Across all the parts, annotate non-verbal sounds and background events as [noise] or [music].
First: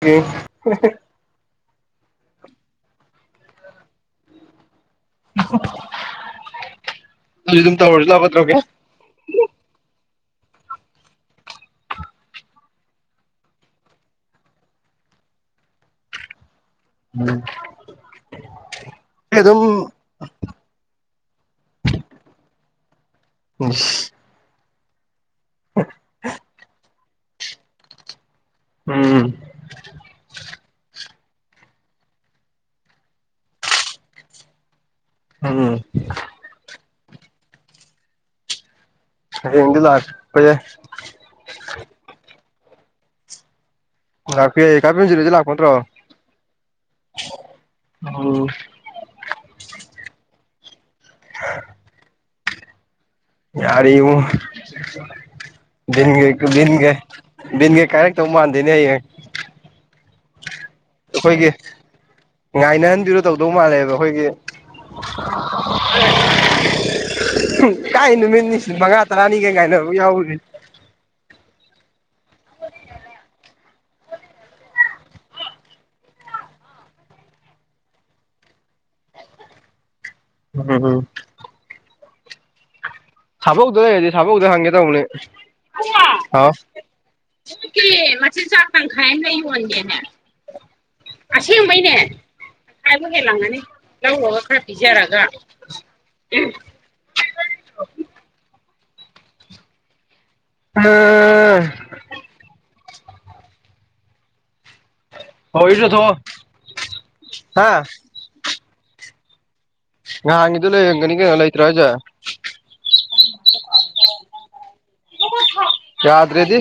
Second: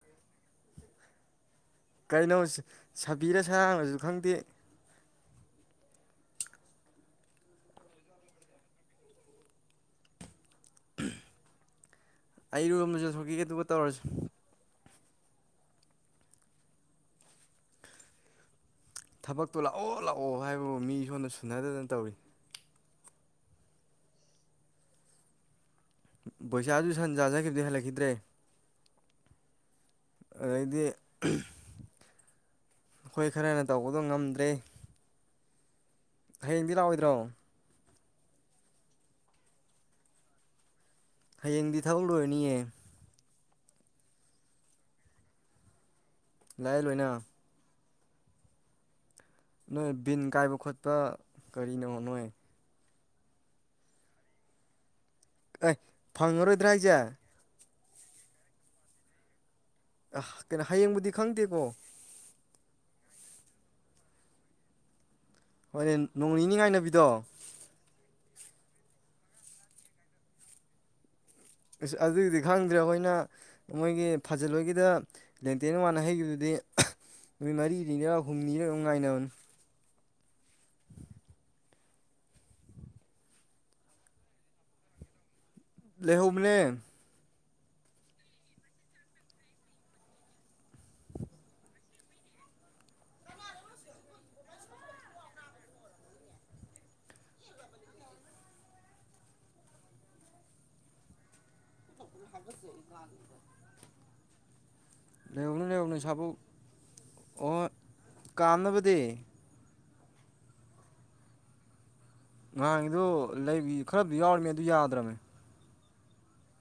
ꯎꯝ ꯀꯩꯅꯣ ꯕꯤꯔꯁꯥꯡꯉꯁꯨ ꯈꯪꯗꯦ ꯑꯗꯨ ꯑꯗꯨ ꯇ ꯍꯧꯔꯁꯨ ꯂꯕꯗ꯭ꯔꯣꯒꯦ [unintelligible] ꯑꯩꯔꯨꯕꯝꯗꯁꯨ ꯊꯣꯛꯀꯤꯒꯦ ꯇꯨꯒ ꯇꯧꯔꯁꯨ ꯎꯝ ꯑꯩ ꯑꯗꯨꯝ ꯊꯕꯛꯇꯣ ꯂꯥꯛꯑꯣ ꯂꯥꯛꯑꯣ ꯍꯥꯏꯕꯕꯨ ꯃꯤ ꯁꯣꯟꯅ ꯁꯨꯅꯗꯗꯅ ꯇꯧꯔꯤ ꯎ [unintelligible] ꯄꯩꯁꯥ ꯑꯗꯨ ꯁꯟ ꯆꯥꯖꯈꯤꯕꯗꯤ ꯍꯜꯂꯛꯈꯤꯗ꯭ꯔꯦ ꯎꯝ ꯑꯣꯏꯗꯤ ꯑꯩꯈꯣꯏ ꯈꯔꯅ ꯇꯧꯕꯗꯣ ꯉꯝꯗ꯭ꯔꯦ ꯎꯝ ꯍꯌꯦꯡꯗꯤ ꯂꯥꯛꯑꯣꯏꯗ꯭ꯔꯣ ꯍꯗꯤ ꯂꯄꯌꯥꯏ ꯍꯌꯦꯡꯗꯤ ꯊꯥꯒꯠꯂꯨꯔꯅꯤꯌꯦ ꯂꯥꯛꯄꯤ ꯑꯩ ꯀꯥꯄꯤꯦꯟꯁꯤꯂꯗꯤ ꯂꯥꯛꯄ ꯅꯠꯇ꯭ꯔꯣ ꯂꯥꯏ ꯂꯣꯏꯅ ꯑꯣ ꯅꯣꯏ ꯕꯤꯟ ꯀꯥꯏꯕ ꯈꯣꯠꯄ ꯀꯔꯤꯅꯣ ꯅꯣꯏ ꯌꯥꯔ ꯑꯦ ꯐꯪꯉꯔꯣꯏꯗ꯭ꯔꯥ ꯍꯥꯏꯁꯦ ꯏꯤꯟꯒꯤꯟꯒ [unintelligible] ꯀꯥꯏꯔꯛꯇꯧ ꯃꯥꯟꯗꯦꯅꯦ ꯍꯌꯦ ꯀꯩꯅꯣ ꯍꯌꯦꯡꯕꯨꯗꯤ ꯈꯪꯗꯦꯀꯣ ꯉꯥꯏꯅꯍꯟꯕꯤꯔꯣ ꯇꯧꯗꯧ ꯃꯥꯜꯂꯦꯕ ꯑꯩꯈꯣꯏꯒꯤ ꯍꯣꯏꯅꯦ ꯅꯣꯡ ꯅꯤꯅꯤ ꯉꯥꯏꯅꯕꯤꯗꯣ [inaudible] ꯀꯥꯏꯅ ꯃꯦꯅꯤ ꯃꯉꯥ ꯇꯔꯥꯅꯤ ꯀꯩ ꯀꯥꯏꯅ ꯑꯃꯨꯛ ꯌꯥꯎꯕꯦ ꯑꯁ ꯑꯗꯨꯒꯤꯗꯤ ꯈꯪꯗ꯭ꯔꯦ ꯑꯩꯈꯣꯏꯅ ꯃꯣꯏꯒꯤ ꯐꯥꯖꯂꯣꯏꯒꯤꯗ ꯂꯦꯡꯇꯦꯟ ꯋꯥꯅ ꯍꯩꯒꯤꯗꯨꯗꯤ ꯅꯨꯃꯤꯠ ꯃꯔꯤꯅꯤꯅꯤꯔ ꯍꯨꯝꯅꯤꯔ ꯗꯨꯝ ꯉꯥꯏꯅꯕꯅꯤ ꯎꯝ ꯎꯝ ꯁꯥꯕ ꯍꯧꯗ ꯂꯩ ꯍꯥꯏꯗꯤ ꯁꯥꯕ ꯍꯧꯗ ꯍꯪꯒꯦ ꯇ ꯍꯅꯦ ꯑꯥꯎ ꯂꯩꯍꯧꯕꯅꯦ [unintelligible] ꯃꯆꯤꯟ ꯆꯥꯛ ꯊꯪꯈꯥꯏꯃꯥ ꯂꯩꯌꯣ ꯌꯣꯟꯒꯦꯅꯦ [unintelligible] ꯑꯁꯦꯡꯕꯩꯅꯦ ꯈꯥꯏꯕ ꯍꯦꯜꯂꯪꯒꯅꯤ ꯂꯧꯔꯒ ꯈꯔ ꯄꯤꯖꯔꯒ [unintelligible] ꯍ [inaudible] ꯎꯝ ꯌ [unintelligible] ꯂꯩꯍꯧꯕꯅꯦ ꯍꯣꯏꯁꯨ ꯂꯩꯍꯧꯕꯥꯅꯦ ꯊꯣꯛꯑꯣ ꯁꯥꯕꯨ ꯑꯣ ꯍꯥ ꯀꯥꯝꯅꯕꯗꯤ ꯉꯍꯟꯒꯤꯗꯣ ꯂꯩꯔꯝꯒꯅꯤ ꯀꯩꯅꯣ ꯂꯩꯇꯔꯣ ꯍꯥꯏꯖꯦ ꯉꯍꯥꯟꯒꯤꯗꯨ ꯂꯩꯗꯤ ꯈꯔꯥꯗꯤ ꯌꯥꯎꯔꯤꯕꯅꯦ ꯑꯗꯨ ꯌꯥꯗ꯭ꯔꯃꯦ꯫ ꯌꯥꯗ꯭ꯔꯦꯗꯤ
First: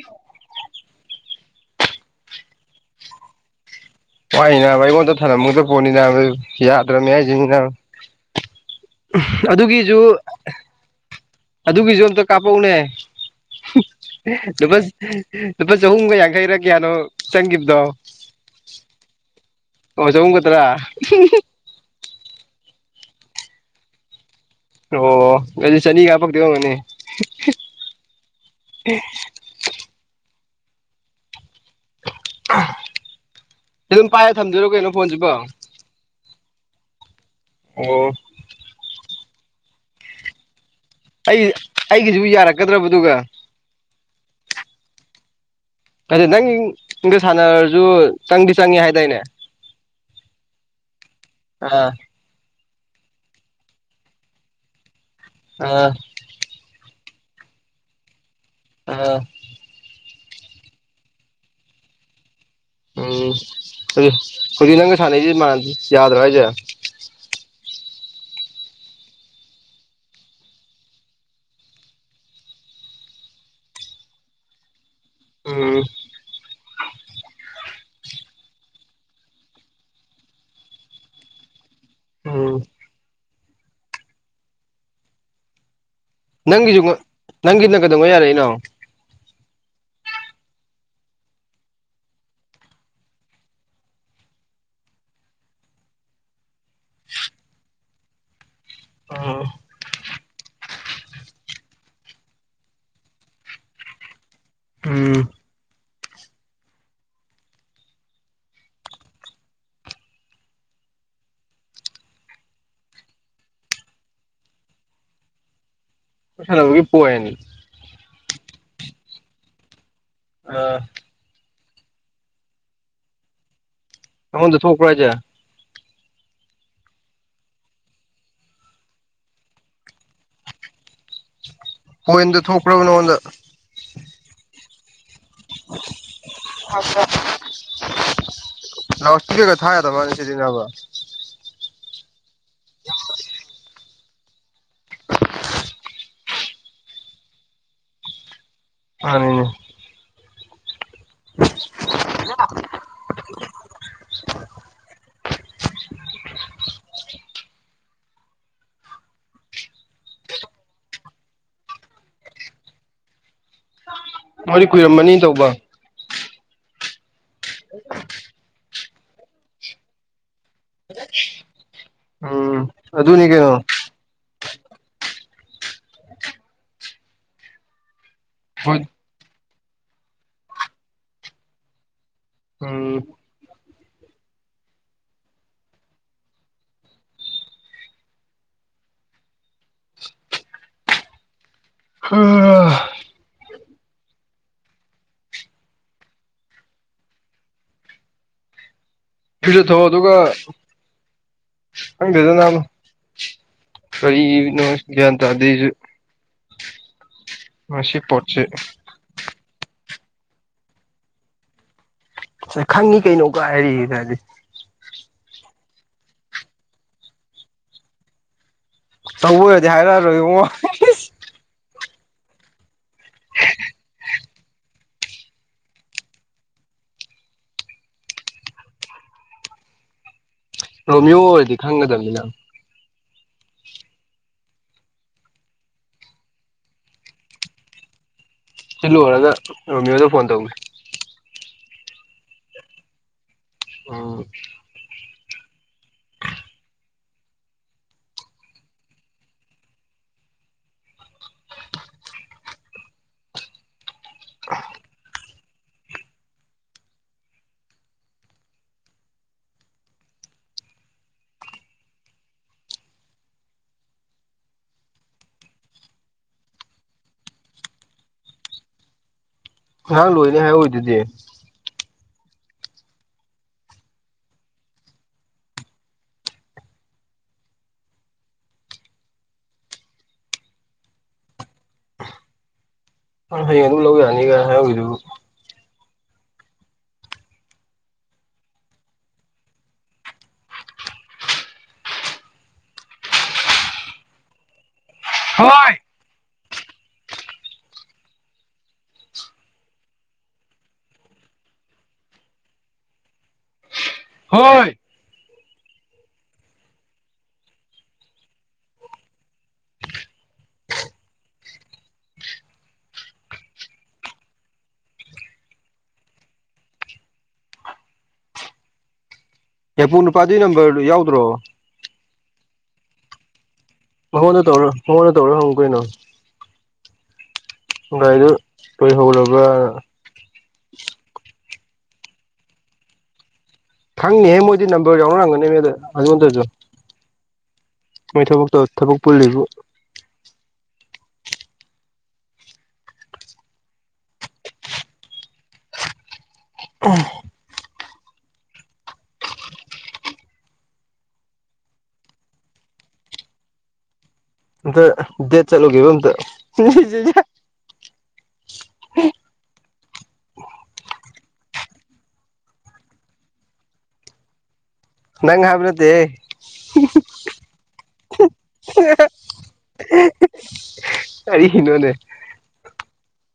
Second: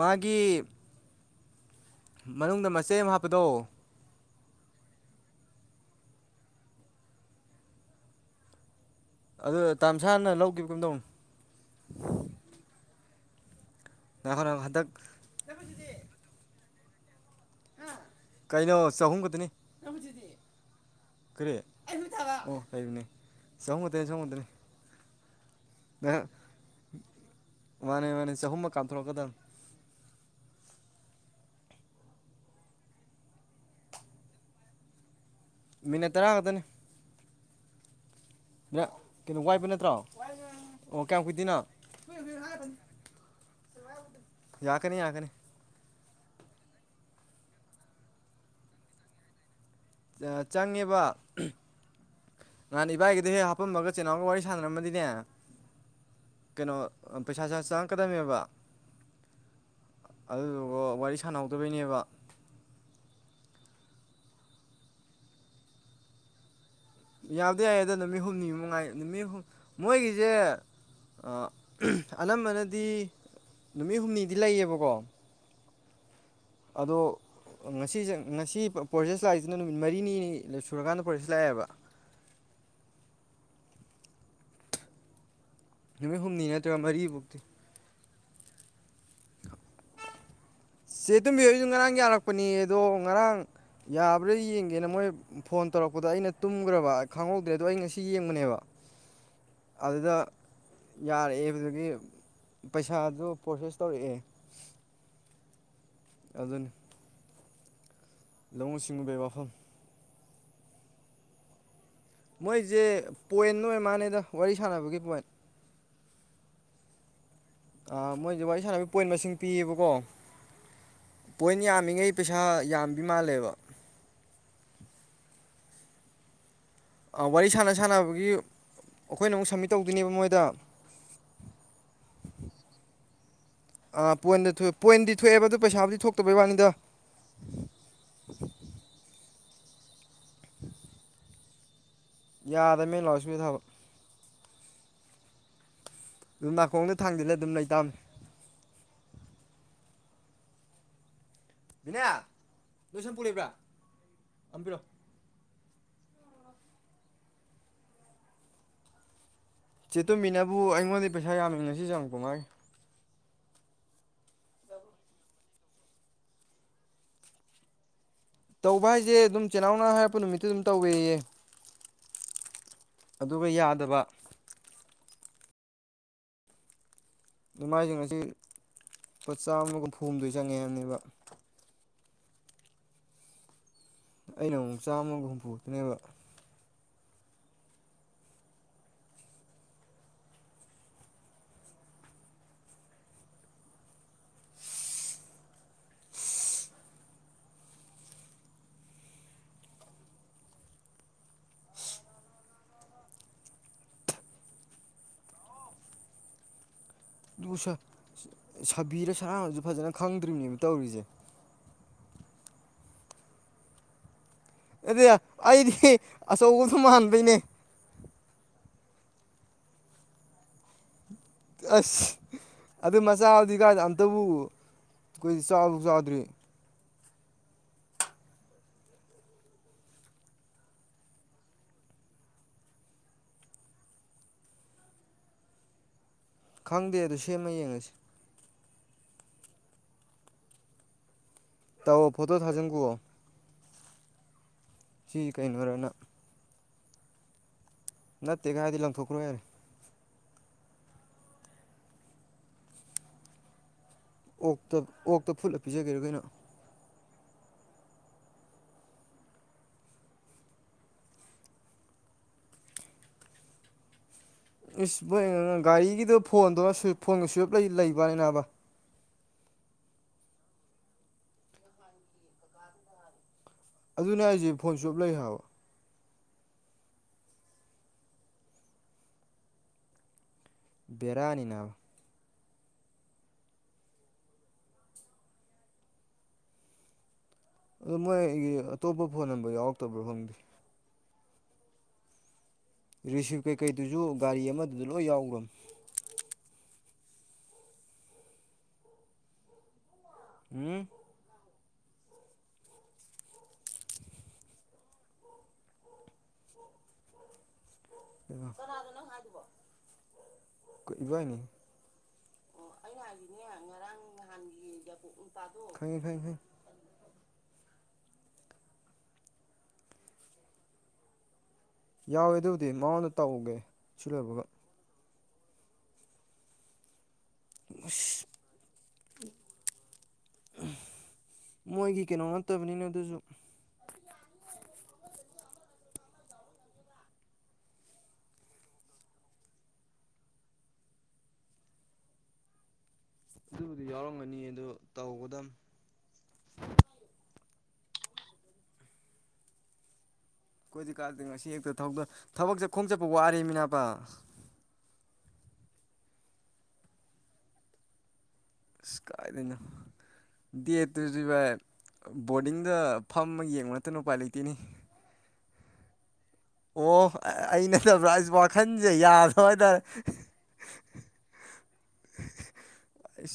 ꯃꯥꯒꯤ ꯃꯅꯨꯡꯗ ꯃꯆꯩ ꯑꯃ ꯍꯥꯞꯄꯗꯣ ꯋꯥꯏꯅꯦꯅꯕ ꯑꯩꯉꯣꯟꯗ ꯊꯔꯝꯒꯥꯗꯕꯥ ꯄꯣꯠꯅꯤ ꯅꯥ ꯌꯥꯗ꯭ꯔꯕꯅꯤ ꯍꯥꯏꯁꯤꯅꯤ ꯑꯗꯨ ꯇꯝꯁꯥꯅ ꯂꯧꯈꯤ ꯒꯨꯝ ꯇꯧꯕꯥꯅꯦ꯫ ꯑꯗꯨꯒꯤ ꯃꯤꯗꯨ ꯀꯥꯞꯄꯥꯛꯑꯣꯅꯦ꯫ ꯉꯥꯏꯈꯣ ꯂꯨꯄꯥ ꯍꯟꯗꯛ ꯂꯨꯄꯥ ꯆꯍꯨꯝꯒ ꯌꯥꯡꯈꯩꯔ ꯀꯌꯥꯅꯣ? ꯆꯪꯈꯤꯕꯗꯣ ꯀꯩꯅꯣ ꯆꯍꯨꯝ ꯈꯛꯇꯅꯤ꯫ ꯑꯣ ꯆꯥꯍꯨꯝ ꯈꯛꯇꯔꯥ ꯀꯔꯤ ꯑꯣ ꯆꯥꯍꯨꯝ ꯈꯛꯇꯥ ꯅꯦ ꯅꯦ ꯑꯣ ꯑꯗꯨꯗꯤ ꯆꯅꯤ ꯀꯥꯞꯄꯛꯇꯣꯏ ꯑꯣꯏꯔꯝꯒꯅꯤ ꯃꯥꯅꯦ ꯃꯥꯅꯦ ꯆꯍꯨꯝ ꯃꯛ ꯀꯞꯊꯣꯛ ꯂꯛꯀꯗꯕꯅꯦ꯫ ꯑꯗꯨꯝ ꯄꯥꯏꯔ ꯊꯝꯗꯣꯏꯔꯣ ꯀꯩꯅꯣ ꯐꯣꯟꯁꯤꯕꯣ? ꯃꯤꯅꯠ ꯇꯔꯥ ꯈꯛꯇꯅꯦ꯫ ꯑꯣ ꯋꯥꯏꯕ ꯅꯠꯇ꯭ꯔꯣ? ꯑꯣ ꯀꯌꯥꯝ ꯑꯩ ꯀꯨꯏꯗꯣꯏꯅꯣ ꯑꯩꯒꯤꯁꯨ ꯌꯥꯔꯛꯀꯗ꯭ꯔꯕꯗꯨꯒ ꯌꯥꯔꯛꯀꯅꯤ ꯌꯥꯔꯛꯀꯅꯤ꯫ ꯑꯗꯨ ꯅꯪꯒ ꯁꯥꯟꯅꯔꯁꯨ ꯆꯪꯗꯤ ꯆꯪꯉꯦ ꯍꯥꯏꯇꯥꯏꯅꯦ ꯆꯪꯉꯦꯕ ꯑꯥ ꯅꯍꯥꯟ ꯏꯕꯥꯏꯒꯤꯗꯣ ꯍꯦꯛ ꯍꯥꯄꯝꯃꯒ ꯆꯦꯅꯥꯎꯒ ꯋꯥꯔꯤ ꯁꯥꯟꯅꯔꯝꯃꯗꯤꯅꯦ ꯑꯥ ꯀꯩꯅꯣ ꯄꯩꯁꯥ ꯁꯦ ꯆꯪꯉꯛꯀꯗꯕꯅꯦꯕ꯫ ꯑꯥ ꯑꯗꯨꯗꯨꯒ ꯋꯥꯔꯤ ꯁꯥꯟꯅꯍꯧꯗꯕꯩꯅꯦꯕ ꯎꯝ ꯍꯧꯖꯤꯛ ꯅꯪꯒ ꯁꯥꯟꯅꯩꯁꯦ ꯌꯥꯗ꯭ꯔꯣ ꯍꯥꯏꯁꯦ? ꯑꯗꯨ ꯌꯥꯏꯌꯦ ꯑꯗꯣ ꯅꯨꯃꯤꯠ ꯍꯨꯝꯅꯤ ꯃꯉꯥꯏ ꯅꯨꯃꯤꯠ ꯍꯨꯝꯅꯤ ꯃꯣꯏꯒꯤꯁꯦ ꯑꯥ ꯎꯃ ꯑꯅꯝꯕꯅꯗꯤ ꯅꯨꯃꯤꯠ ꯍꯨꯝꯅꯤꯗꯤ ꯂꯩꯌꯦꯕꯀꯣ ꯎꯝ ꯑꯗꯣ ꯉꯁꯤꯁꯦ ꯉꯁꯤ ꯄ꯭ꯔꯣꯁꯦꯁ ꯂꯥꯛꯏꯁꯤꯅ ꯅꯨꯃꯤꯠ ꯃꯔꯤꯅꯤ ꯁꯨꯔꯀꯥꯟꯗ ꯄ꯭ꯔꯣꯁꯦꯁ ꯂꯥꯛꯑꯦꯕ꯫ ꯎ [unintelligible] ꯅꯨꯃꯤꯠ ꯍꯨꯝꯅꯤ ꯅꯠꯇ꯭ꯔꯒ ꯅꯪꯒꯤꯁꯨ ꯃꯔꯤꯐꯧꯗꯤ ꯅꯪꯒꯤꯅ ꯀꯩꯗꯧꯉꯩ ꯌꯥꯔꯛꯏꯅꯣ? ꯆꯦ ꯇꯨꯝꯕꯤ ꯍꯣꯏꯁꯨ ꯉꯔꯥꯡ ꯌꯥꯔꯛꯄꯅꯦ ꯑꯗꯣ ꯉꯔꯥꯡ ꯌꯥꯕ꯭ꯔꯥ ꯌꯦꯡꯒꯦꯅ ꯃꯣꯏ ꯐꯣꯟ ꯇꯧꯔꯛꯄꯗꯣ ꯑꯩꯅ ꯇꯨꯝꯈ꯭ꯔꯕ ꯈꯪꯍꯧꯗ꯭ꯔꯦ ꯑꯗꯣ ꯑꯩ ꯉꯁꯤ ꯌꯦꯡꯕꯅꯦꯕ ꯎꯝ ꯑꯗꯨꯗ ꯌꯥꯔꯛꯑꯦꯕꯒꯤ ꯄꯩꯁꯥꯗꯨ ꯄ꯭ꯔꯣꯁꯦꯁ ꯇꯧꯔꯛꯑꯦ ꯎꯝ ꯑꯗꯨꯅ ꯂꯧꯎ ꯁꯤꯡꯎꯕꯒꯤ ꯋꯥꯐꯝ ꯃꯣꯏꯁꯦ ꯄꯣꯏꯟ ꯑꯣꯏꯔ ꯃꯥꯅꯦꯗ ꯋꯥꯔꯤ ꯁꯥꯟꯅꯕꯒꯤ ꯄꯣꯏꯟ ꯁꯅꯕꯨ ꯄꯣꯑꯦꯅꯤ ꯃꯣꯏꯁ ꯕꯥ ꯏꯁ ꯁꯥꯟꯅꯕꯒꯤ ꯄꯣꯏꯟ ꯃꯁꯤꯡ ꯄꯤꯌꯦꯕꯀꯣ ꯑꯥ ꯄꯣꯏꯟ ꯌꯥꯝꯃꯤꯉꯩ ꯄꯩꯁꯥ ꯌꯥꯝꯕ ꯃꯥꯜꯂꯦꯕ ꯗ ꯊꯣꯈ ꯔꯖ ꯋꯥꯔꯤ ꯁꯥꯟꯅ ꯁꯥꯟꯅꯕꯒꯤ ꯑꯩꯈꯣꯏꯅ ꯑꯃꯨꯛ ꯁꯝꯃꯤꯠ ꯇꯧꯗꯣꯏꯅꯦꯕ ꯃꯣꯏꯗ ꯍꯣꯏꯗꯨ ꯊꯣꯡꯈꯔꯕꯅꯣꯣꯗ ꯑꯥ ꯄꯣꯏꯟꯗꯑ ꯄꯣꯏꯟꯗꯤ ꯊꯣꯛꯑꯦꯕ ꯑꯗꯨ ꯄꯩꯁꯥꯕꯨꯗꯤ ꯊꯣꯛꯇꯕꯩ ꯋꯥꯅꯤꯗ ꯅ ꯊ ꯀꯩ ꯊ ꯍꯥꯏ ꯇ ꯃꯅꯤ ꯁꯤꯗ ꯑꯕ ꯌꯥꯗꯃꯦ ꯂꯥꯛꯁꯨ ꯊꯕ ꯑꯗꯨꯝ ꯅꯥꯀꯣꯡꯗ ꯊꯥꯡꯖꯤꯜꯂ ꯑꯗꯨꯝ ꯂꯩꯇꯥꯕꯅꯤ ꯑꯅꯦꯅꯦ ꯅꯦ ꯂꯣꯏꯁꯟ ꯄꯨꯕ꯭ꯔꯥ ꯑꯝꯕꯤꯔꯣ ꯆꯦꯠꯇꯨꯝꯃꯤꯅꯕꯨ ꯑꯩꯉꯣꯟꯗ ꯄꯩꯁꯥ ꯌꯥꯝꯃꯤꯡ ꯉꯁꯤꯁꯨꯦ ꯌꯥꯝꯨꯛ ꯀꯃꯥꯏ ꯃꯣꯏꯗꯤ ꯀꯨꯏꯔꯝꯃꯅꯤ ꯇꯧꯕ ꯇꯧꯕ ꯍꯥꯏꯁꯦ ꯑꯗꯨꯝ ꯆꯤꯜꯅꯥꯎꯅꯅꯥ ꯍꯥꯏꯔꯛꯄ ꯅꯨꯃꯤꯠꯇꯨ ꯑꯗꯨꯝ ꯇꯧꯋꯦꯌꯦ ꯎꯝ ꯑꯗꯨꯅꯤ ꯑꯗꯨꯒ ꯀꯩꯅꯣ ꯌꯥꯗꯕ ꯏꯃꯥꯏꯁꯤꯡ ꯑꯁꯤ ꯍꯣꯏ ꯂꯨꯄꯥ ꯆꯥꯝꯃꯒ ꯍꯨꯝꯐꯨ ꯍꯨꯝꯗꯣꯏ ꯆꯪꯉꯦ ꯍꯥꯏꯅꯦꯕ ꯎꯝ ꯑꯩꯅ ꯑꯃꯨꯛ ꯆꯥꯝꯃꯒ ꯍꯨꯝꯐꯨꯛꯇꯅꯦꯕ ꯐꯤꯖ ꯊꯣꯛꯣꯛꯑꯣ ꯑꯗꯨꯒ ꯈꯪꯗꯗꯅ ꯀꯔꯤꯅꯣ ꯭ꯌꯥꯟ ꯇꯥꯗꯁꯨ ꯑꯁꯤ ꯄꯠꯁ ꯏꯁꯥꯅꯁꯨ ꯐꯖꯅ ꯈꯪꯗ꯭ꯔꯤꯕꯅꯦ ꯇꯧꯔꯤꯁꯦ ꯁ ꯈꯪꯉꯤ ꯀꯩꯅꯣꯒ ꯍꯥꯏꯔꯤ ꯍꯥꯏꯗꯤ ꯑꯗꯨ ꯑꯩꯗꯤ ꯑꯆꯧꯕꯁꯨ ꯃꯗꯣꯏꯅꯦ ꯇꯧꯕ ꯑꯣꯏꯔꯗꯤ ꯍꯥꯏꯔꯛꯑꯔꯣꯏꯡ ꯑꯁ ꯑꯗꯨ ꯃꯆꯥꯕꯨꯗꯤ ꯀꯥꯏꯗ ꯑꯝꯇꯕꯨ ꯑꯩꯈꯣꯏꯗꯤ ꯆꯥꯎꯕ ꯆꯥꯎꯗ꯭ꯔꯤ ꯔꯣꯃꯤꯌꯣ ꯑꯣꯏꯔꯗꯤ ꯈꯪꯒꯗꯕꯅꯤꯅ ꯈꯪꯗꯦ ꯑꯗꯨ ꯁꯦꯝꯃ ꯌꯦꯡꯉꯁꯤ ꯁꯤ ꯂꯣꯏꯔꯒꯃꯤꯣꯟꯗ ꯐꯣꯟ ꯇꯧꯒ ꯇꯑꯣ ꯐꯇꯣ ꯊ ꯍꯖꯝ ꯀ ꯑꯥ ꯁꯤ ꯀꯩꯅꯣꯔꯅ ꯅꯠꯇꯦꯒꯥꯏꯗꯤ ꯂꯪꯊꯣꯛꯈ꯭ꯔꯣ ꯌꯥꯔꯦ ꯑꯣꯛꯇ ꯑꯣꯛꯇ ꯐꯨꯠꯂ ꯄꯤꯖꯒꯦꯔ ꯀꯩꯅꯣ ꯏꯁ ꯃꯣꯏ ꯒꯥꯔꯤꯒꯤꯗꯣ ꯐꯣꯟꯗꯣ ꯐꯣꯟꯒꯤ ꯁꯨꯋꯞ ꯂꯩꯕ꯭ꯔꯅꯤꯅꯥꯕ ꯉ ꯂꯣꯏꯅꯦ ꯍꯥꯏꯑꯣꯏꯗꯨꯗꯤ ꯑꯗꯨꯅꯦ ꯑꯩꯁꯦ ꯐꯣꯟ ꯁꯨꯞꯞ ꯂꯩ ꯍꯥꯏ꯭ꯔꯕ ꯕꯦꯔꯅꯤꯅ ꯍꯣꯏ ꯍꯌꯦꯡ ꯑꯗꯨꯝ ꯂꯧ ꯌꯥꯅꯤꯒꯥꯏ ꯍꯥꯏꯗꯨ ꯑꯣ ꯃꯣꯏꯒꯤ ꯑꯇꯣꯞꯄ ꯐꯣꯟ ꯅꯝꯕꯔ ꯌꯥꯎꯔꯛꯇꯕ꯭ꯔꯣ ꯐꯪꯗꯦ ꯔꯤꯁꯤꯞ ꯀꯩꯀꯩꯗꯨꯁꯨ ꯒꯥꯔꯤ ꯑꯃꯗꯨꯗ ꯂꯣꯏ ꯌꯥꯎꯈ꯭ꯔꯕ ꯍꯣꯏ ꯎꯝ ꯍꯣꯏ ꯀꯕꯥꯏꯅꯤ ꯑꯣ ꯑꯩꯅ ꯍꯥꯏꯁꯤꯅꯦ ꯉꯔꯥꯡ ꯅꯍꯥꯟꯒꯤ [unintelligible] ꯌꯥꯏꯄꯨ ꯅꯨꯄꯥꯗꯨ ꯅꯝꯕꯔꯗꯨ ꯌꯥꯎꯗ꯭ꯔꯣ ꯌꯥꯎꯋꯦ ꯑꯗꯨꯕꯨꯗꯤ ꯃꯉꯣꯟꯗ ꯇꯧꯒꯦ ꯁꯤ ꯂꯣꯏꯕꯒ ꯃꯉꯣꯟꯗ ꯇꯧꯔꯣ ꯃꯉꯣꯟꯗ ꯇꯧꯔꯣ ꯍꯪ ꯀꯩꯅꯣ ꯑꯁ ꯒꯥꯔꯤꯗ ꯇꯣꯏ ꯍꯧꯕ ꯂꯔꯕ ꯃꯣꯏꯒꯤ ꯀꯩꯅꯣ ꯅꯠꯇꯕꯅꯤꯅ ꯑꯗꯨꯁꯨ ꯈꯪꯅꯤꯍꯦ ꯃꯣꯏꯗꯤ ꯅꯝꯕꯔ ꯌꯥꯎꯅꯔꯝꯒꯅꯤ ꯃꯗ ꯑꯗꯨꯉꯣꯟꯗꯁꯨ ꯃꯣꯏ ꯊꯕꯣꯛꯛ ꯇ ꯊꯕꯨꯛ ꯄꯨꯂꯤꯔꯤꯕ ꯑꯗꯨꯕꯨꯗꯤ ꯌꯥꯎꯔꯝꯒꯅꯤ ꯑꯗꯨꯗ ꯇꯧꯒꯗ ꯀꯣꯏꯗꯤ ꯀꯥꯗꯦ ꯉꯁꯤ ꯍꯦꯛꯇꯗ ꯊꯕꯛ ꯆꯠ ꯈꯣꯝ ꯆꯠꯄ ꯋꯥꯔꯦꯃꯤꯅꯥꯄꯥ ꯑꯗ ꯗꯦ ꯆꯂꯨ ꯀꯇ ꯁꯀꯥꯏꯗꯅ ꯗꯦꯠꯇꯨꯁꯤ ꯚꯏ ꯕꯣꯔꯗꯤꯡꯗ ꯐꯝꯃ ꯌꯦꯡꯕ ꯅꯠꯇꯅ ꯎꯄꯥꯏ ꯂꯩꯇꯦꯅꯤ ꯅꯪ ꯍꯥꯏꯕ ꯅꯗꯤꯦ ꯑꯣ ꯑꯩ ꯅꯠꯇꯕ꯭ꯔꯥ ꯑꯩꯁ ꯋꯥꯈꯟꯁꯦ ꯌꯥꯗꯕ ꯍꯥꯏꯇꯥꯔꯦ ꯀꯔꯤꯅꯣꯅꯦ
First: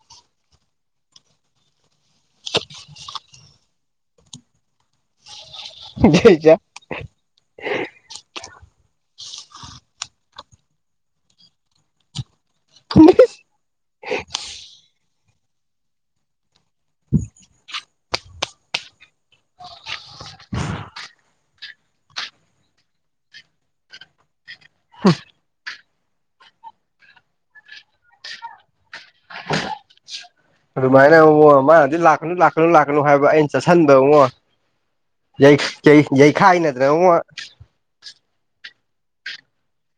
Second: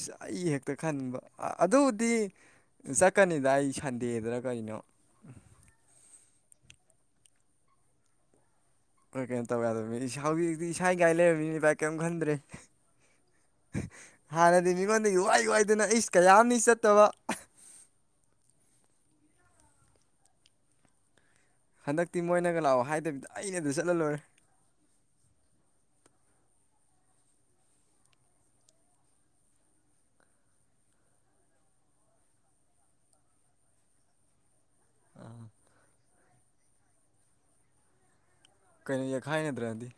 ꯁ ꯑꯩ ꯍꯦꯛꯇ ꯈꯟꯕ ꯑꯗꯨꯗꯤ ꯆꯠꯀꯅꯤꯗ ꯑꯩ ꯁꯟꯗꯦꯗꯅ ꯀꯩꯅꯣ ꯣꯏ ꯆ ꯍꯣꯏ ꯀꯩꯅꯣ ꯇꯧꯒꯗꯕꯅꯤ ꯏꯁꯥꯎꯒꯤꯛꯇꯤ ꯏꯁꯥ ꯏꯒꯥꯏ ꯂꯩꯔꯕꯃꯤꯅꯤ ꯚꯥꯏ ꯀꯔꯤꯝ ꯈꯟꯗ꯭ꯔꯦ ꯍꯥꯟꯅꯗꯤ ꯃꯤꯉꯣꯟꯗ ꯏ ꯋꯥꯏꯨ ꯋꯥꯏꯗꯨꯅ ꯏꯁ ꯀꯌꯥ ꯑ ꯆꯠꯇꯕ [unintelligible] ꯍꯟꯗꯛꯇꯤ ꯃꯣꯏꯅꯒ ꯂꯥꯛꯑꯣ ꯍꯥꯏꯗꯕꯤꯗ ꯑꯩꯅ ꯑꯗꯨ ꯆꯠꯍꯜꯂꯨꯔꯦ ꯑꯗꯨꯃꯥꯏꯅ ꯑꯃꯨꯣ ꯃꯥꯅꯗꯤ ꯂꯥꯛꯀꯅꯨ ꯂꯥꯛꯀꯅꯨ ꯂꯥꯛꯀꯅꯨ ꯍꯥꯏꯕ ꯑꯩꯅ ꯆꯠꯁꯤꯟꯗ ꯑꯃꯃꯣ ꯌ ꯌꯏ ꯈ ꯅꯠꯇ꯭ꯔꯦꯨ ꯀꯩꯅꯣ ꯌꯦꯈꯥꯏꯅꯗ꯭ꯔꯗꯤ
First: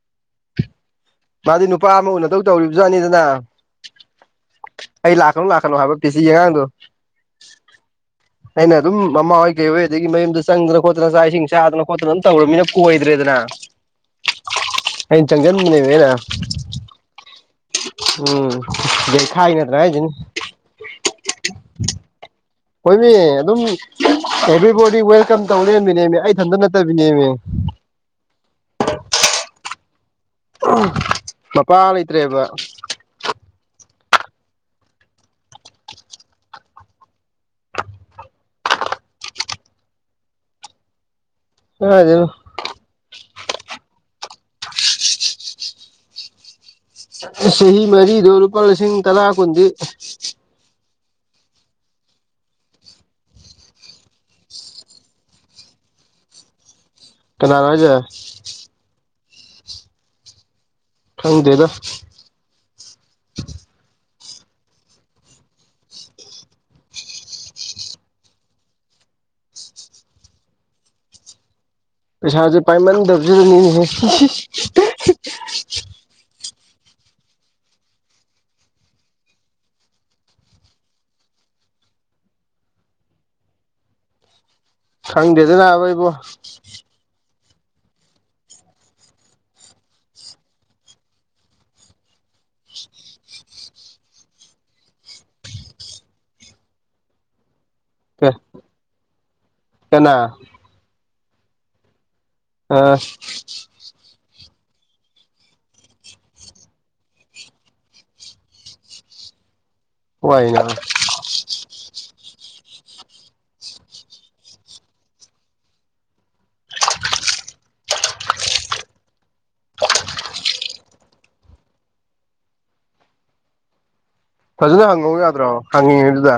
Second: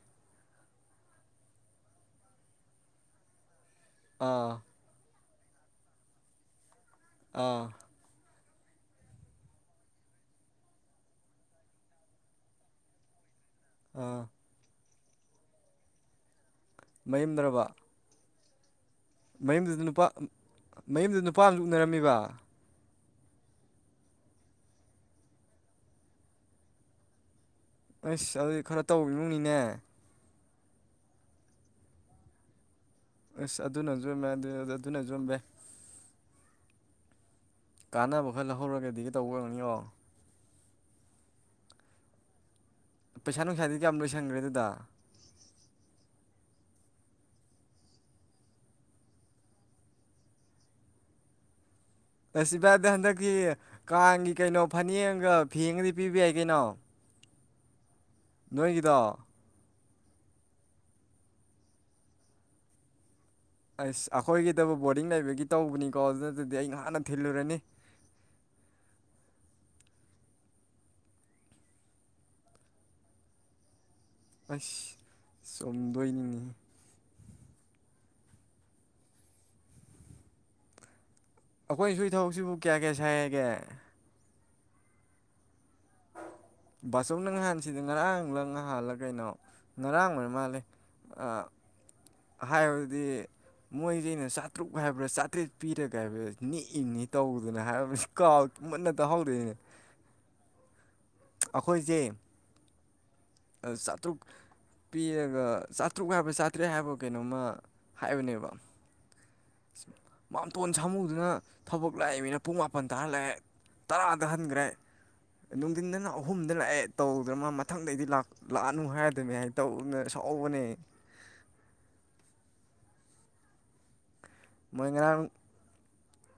ꯃꯥꯗꯤ ꯅꯨꯄꯥ ꯑꯃ ꯎꯅꯗꯧ ꯇꯧꯔꯤꯕꯖꯥꯠꯅꯤꯗꯅ ꯑꯥ ꯑꯩ ꯂꯥꯛꯀꯅꯨ ꯂꯥꯛꯀꯅꯣ ꯍꯥꯏꯕ ꯄꯤꯁꯤ ꯌꯦꯦꯒꯥꯡꯗꯣ ꯑꯥ ꯑꯩꯅ ꯑꯗꯨꯝ ꯃꯃꯥ ꯍꯣꯏ ꯀꯩ ꯍꯣꯏ ꯑꯗꯒꯤ ꯃꯌꯨꯝꯗꯣ ꯆꯪꯗꯅ ꯈꯣꯠꯇꯅ ꯆꯥꯛ ꯏꯁꯤꯡ ꯆꯥꯗꯅ ꯈꯣꯠꯇꯅ ꯑꯗꯨꯝ ꯇꯧꯔꯃꯤꯅ ꯀꯣꯏꯗ꯭ꯔꯦꯗꯅ ꯑꯥ ꯑꯦ ꯆꯪꯖꯟꯃꯅꯤꯦꯅ ꯃꯌꯨꯝꯗ꯭ꯔꯕ ꯌꯩꯈꯥꯏꯅꯗ꯭ꯔꯥ ꯃꯌꯨꯝꯗꯨꯗ ꯅꯨꯄꯥ ꯍꯥꯏꯁꯤꯅꯤ ꯃꯌꯨꯝꯗꯨꯗ ꯅꯨꯄꯥ ꯑꯃ ꯂ ꯎꯅꯔꯝꯃꯤꯕ ꯍꯣꯏꯃꯦ ꯑꯗꯨꯝ ꯑꯦꯚ꯭ꯔꯤ ꯣꯗꯤ ꯋꯦꯜꯀꯝ ꯇꯧꯔꯃꯤꯅꯦꯃꯦ ꯑꯩ ꯏꯊꯟꯇ ꯅꯠꯇꯕꯤꯅꯦꯃꯦ ꯑꯩꯁ ꯑꯗꯨꯗꯤ ꯈꯔ ꯇꯧꯤꯅꯨꯅꯤꯅꯦ ꯃꯄꯥ ꯍꯥꯂꯇ꯭ꯔꯦ ꯏꯕ ꯏꯁꯁ ꯑꯗꯨꯅ ꯌꯣꯝꯃꯦ ꯑꯗꯨꯅ ꯌꯣꯝꯃꯦ ꯀꯥꯟꯅꯕ ꯈꯔ ꯂꯧꯍꯧꯔꯒꯗꯤꯒ ꯇꯧꯕ ꯑꯣꯏꯔꯝꯅꯤꯀꯣ ꯑ ꯑꯗꯨ ꯗ ꯆꯍꯤ ꯃꯔꯤꯗꯨꯣ ꯂꯨꯄꯥ ꯂꯤꯁꯤꯡ ꯇꯔꯥ ꯀꯨꯟꯗꯤ ꯑꯁꯤ ꯚꯥꯏꯗ ꯍꯟꯗꯛꯀꯤ ꯀꯥꯡꯒꯤ ꯀꯩꯅꯣ ꯐꯅꯦꯛꯒ ꯐꯦꯡꯒꯗꯤ ꯄꯤꯕ ꯌꯥꯏ ꯀꯩꯅꯣ ꯀꯅꯔꯥꯖ ꯅꯣꯏꯒꯤꯗꯣ ꯐꯪꯪꯗꯦꯗ ꯑꯁ ꯑꯩꯈꯣꯏꯒꯤꯗꯕꯨ ꯕꯣꯔꯗꯤꯡ ꯂꯩꯕꯒꯤ ꯇꯧꯕꯅꯤꯀꯣ ꯑꯗꯨꯅ ꯑꯗꯨꯗꯤ ꯑꯩꯍꯥꯟꯅ ꯊꯤꯜꯂꯨꯔꯅꯤ [unintelligible] ꯄꯩꯁꯥꯖꯤ ꯄꯥꯏ ꯗꯔꯁꯤꯅꯤꯅꯤꯁꯤꯦ ꯑꯁ ꯆꯣꯝꯗꯣꯏꯅꯤꯅꯤ ꯑꯩꯈꯣꯏ ꯁꯏ ꯊꯕꯛꯁꯤꯕꯨ ꯀꯌꯥ ꯀꯌꯥ ꯁꯥꯏꯒꯦ ꯍꯪꯗꯦꯗꯅꯕꯩꯕꯣ ꯕꯥꯁꯧꯅꯪ ꯍꯥꯏꯥꯟ ꯁꯤꯗ ꯉꯔꯥꯡꯂ ꯉꯍꯥꯟꯜꯂꯒ ꯀꯩꯅꯣ ꯉꯔꯥꯡꯕꯅ ꯃꯥꯜꯂꯦ ꯍꯥꯏꯕꯗꯤ ꯃꯣꯏꯁꯤ ꯑꯩꯅ ꯆꯥꯇ꯭ꯔꯨꯛ ꯍꯥꯏꯕ꯭ꯔꯥ ꯆꯥꯇ꯭ꯔꯦꯠ ꯄꯤꯔꯒ ꯍꯥꯏꯕ꯭ꯔꯥ ꯅꯤꯛꯏꯪꯅꯤ ꯇꯧꯗꯅ ꯍꯥꯏꯕꯥ ꯀꯥ ꯃꯟꯅ ꯇ ꯍꯜꯗ ꯀꯅꯥ ꯑꯩꯈꯣꯏꯁꯦ ꯑꯥ ꯆꯥꯇ꯭ꯔꯨꯛ ꯄꯤꯔꯒ ꯆꯥꯇ꯭ꯔꯨꯛ ꯍꯥꯏꯕ ꯆꯥꯇ꯭ꯔꯦꯠ ꯍꯥꯏꯕ ꯀꯩꯅꯣꯝꯃ ꯍꯥꯏꯕꯅꯦꯕ ꯋꯥꯏꯅ ꯃꯥꯝꯇꯣꯟ ꯁꯥꯃꯨꯗꯨꯅ ꯊꯕꯛ ꯂꯥꯛꯏꯃꯤꯅ ꯄꯨꯡ ꯃꯥꯄꯟ ꯇꯥꯍꯜꯂꯛꯑꯦ ꯇꯔꯥꯗ ꯍꯟꯈ꯭ꯔꯦ ꯅꯨꯡꯊꯤꯟꯗꯅ ꯑꯍꯨꯝꯗ ꯂꯥꯛꯑꯦ ꯇꯧꯗꯅ ꯃꯥ ꯃꯊꯪꯗꯩꯗꯤ ꯂꯥꯛꯑꯅꯨ ꯍꯥꯏꯔꯗꯅꯦ ꯍꯥꯏ ꯇꯧ ꯂꯧꯕꯅꯦ ꯃꯣꯏ ꯐꯖꯅ ꯍꯪꯉꯧ ꯉꯔꯥꯡ ꯌꯥꯗ꯭ꯔꯣ ꯍꯪꯉꯤꯉꯤꯗꯨꯗ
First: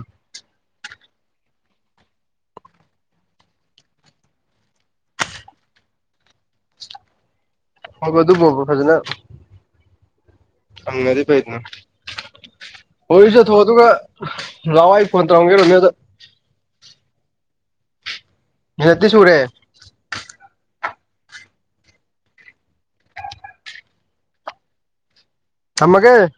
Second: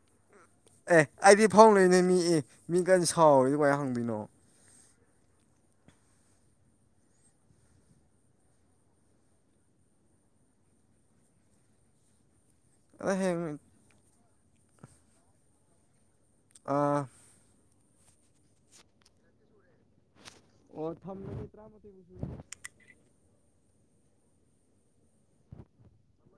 ꯑꯦ ꯑꯩꯗꯤ ꯐꯥꯎꯅꯩꯅꯦꯣꯏ ꯃꯤꯑ ꯃꯤ ꯀ ꯁꯥꯎꯔ ꯀꯥꯏ ꯍꯪꯗꯣꯏꯅꯣ ꯍꯕ ꯑꯗꯨꯨ ꯣꯕ ꯐꯖꯅ ꯑꯪꯗꯤ ꯄꯥꯏꯅ ꯑꯗ ꯣꯏꯁꯠ ꯍꯌꯦꯡ ꯍ ꯑꯗꯨꯨ ꯀ ꯂꯋꯥꯏꯄꯟ ꯇ꯭ꯔꯒꯦꯗ ꯑꯥ ꯗꯤ ꯁꯨꯔꯦ ꯑꯣ ꯊꯝꯃꯦ ꯇꯔꯥꯃ ꯆꯃꯒꯦ